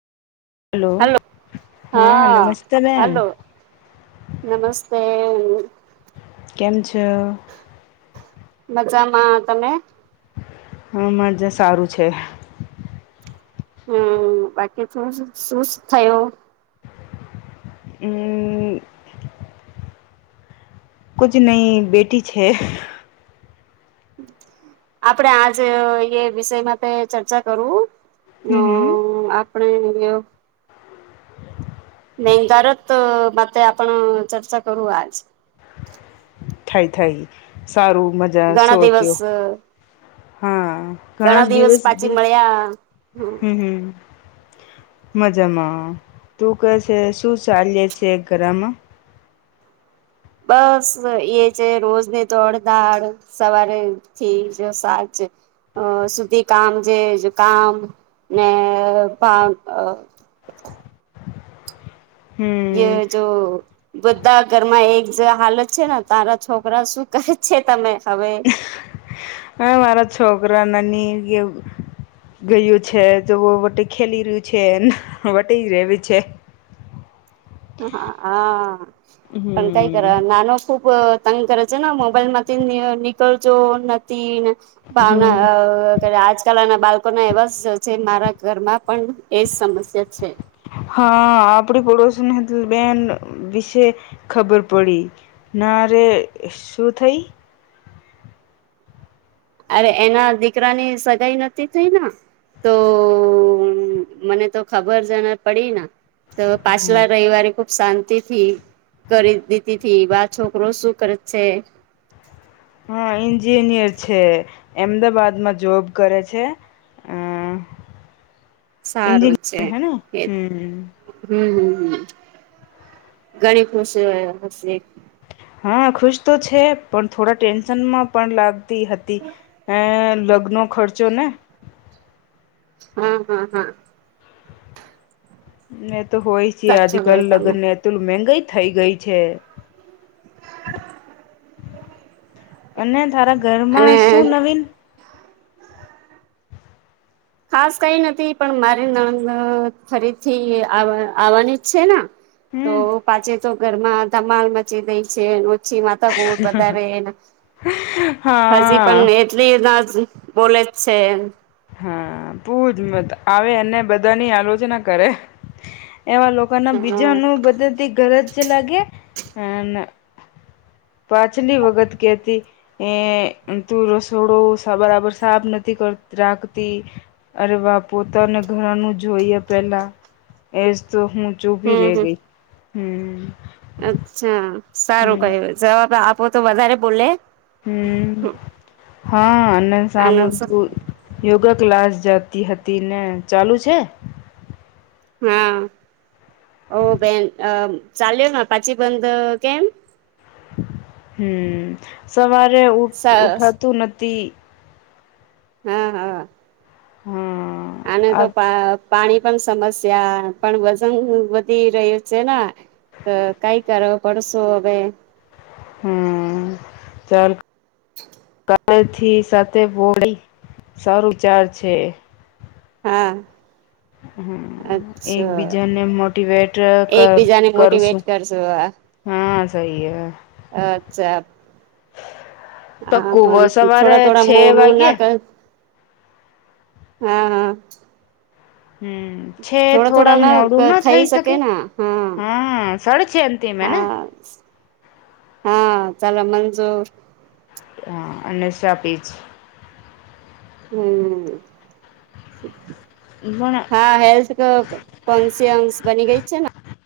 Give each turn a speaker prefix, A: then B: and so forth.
A: Hello.
B: હા
A: હઅ
B: નમસ્તે બેન
A: હલો નમસ તે.
B: કેમ છો?
A: મજામાં. તમે?
B: હન. મજા સારું છે.
A: હમ. બાકી શું શું થયું?
B: [unintelligible] કુછ નઈ બેટી છે.
A: આપડે આજ એ વિષય માટે ચર્ચા કરું.
B: હમ હમ
A: અ [unintelligible] નહી કારત મા તો આપણ ચર્ચા કરું આજ.
B: થાય થાય સારું મજા
A: ઘણા દિવસ
B: સોચ્યો. હન ઘણા દિવસ દ હમ હમ મજામાં તું ક છે શું ચાલી છે ઘરામાં
A: બસ એ છે રોજની તો અડધડ સવારે થી જો સાજ અ સુધી કામ જે કામ ને પાસ
B: હમ
A: જો બધા ઘરમાં એક જ હાલત છે ને તારા છોકરા શું કરે છે તમે હવે
B: હ મારા છોકરા નાની કેવું ગયું છે તોવ વ ખેલી રહ્યું છે વટે રવી છે
A: હા પણ કઈ કર
B: હમ
A: નાનો ખૂબ પતંગ કરે છે ને મોબાઈલ માંથી નીકળજો નથી ભાવના
B: હમ
A: આજકાલ ના બાળકો ના એવા જ છે મારા ઘરમાં પણ એજ સમસ્યા છે
B: હા આપડી પડોશીને બેન વિશે ખબર પડી ના રે શૂ થઈ
A: અરે એના દીકરાની સગાઈ નથીતી થઈ ને તો મને તો ખબર જને પડી ને તો પાછલા રવિવારે કો શાંતિથી કરી દીધી થી આ છોકરો શું કરે છે
B: હા એન્જિનિયર છે અમદાવાાદમાં જોબ કરે છે
A: સારું છે
B: એન્જિનિયર હે ને
A: એજ
B: હમ
A: હમ હમ હ ઘણી ખુશી હશે
B: હા ખુશ તો છે પણ થોડા ટેન્શનમાં પણ લાગતી હતી અ લગ્નો ખર્ચો ને
A: હમ હમ હમ
B: એ તો હોય છે આજ
A: સાચું
B: કલ
A: કહ્યું તમે
B: લગન તોલું મંંગા થઈ ગઈ છે અને તારા
A: અને
B: ઘરમાં શું નવીન
A: ખાસ કઈ નથી પણ મારી નંદ ફરીથી આવવાની જ છે ને તો
B: હમ
A: પાછે તો ઘરમાં ધમાલ મચી ગઈ છે પછી માતા બોટ વધારે એના હજી
B: હા
A: પણ એટલી ના બોલે છે એમ
B: હા બુ જ મત આવે અને બધાની આલોચના કરે એવા લોકોના
A: હમ
B: બીજાનું બધા થી ઘરજ લાગે અને પાછલી વખત કેતી એ તું રસોડો બરાબર સાફ નથી રાખતી અરવા પોતાને ઘરાનું જોઈએ પેલા એજ તો હું ચૂભી ર
A: હમ હમ
B: ગઈ હમ
A: અચ્છા સારું
B: હમ
A: કયુ જવાબ આપો તો વધારે બોલે હમ
B: હા અને સાંભળ તું યોગા ક્લાસ જાતી હતી ને ચાલુ છે
A: હા ઓ બેન ચાલ્યો પાછી બંધ કેમ
B: હમ સવારે ઉઠ
A: સરસ
B: ઉઠાતું નથી
A: હા હા
B: હમ
A: આને
B: આ
A: તો પા પાણી પણ સમસ્યા પણ વજન વધી રહ્યું છે ને તો કઈ કરો પડસો હ ભાઈ
B: હમ ચાલ
A: [unintelligible]
B: અથી સાથે બોળી સારું ચાર છે.
A: હા.
B: હમ્મ,
A: અચ્છા
B: એકબીજાને મોટવેટ કર
A: એકબીજાને મોટીવેટ
B: કરશું.
A: કરશો
B: હા સહી હે.
A: અચ્છા. હા
B: પક્કું બ
A: પણ
B: સવારે
A: થોડા થોડા
B: છે
A: મોડું
B: વાગે
A: ના કય. હા હા.
B: હમ્મ, છે થોડા મોડું ના થઈ શકે હા સર છે એમથી મે ના.
A: હા હા, ચાલો મંજૂર.
B: હા અને શા પીચ.
A: હમ્મ.
B: પણ
A: હા હેલ્થ કો કોન્શયસ બની ગઈ છે ને?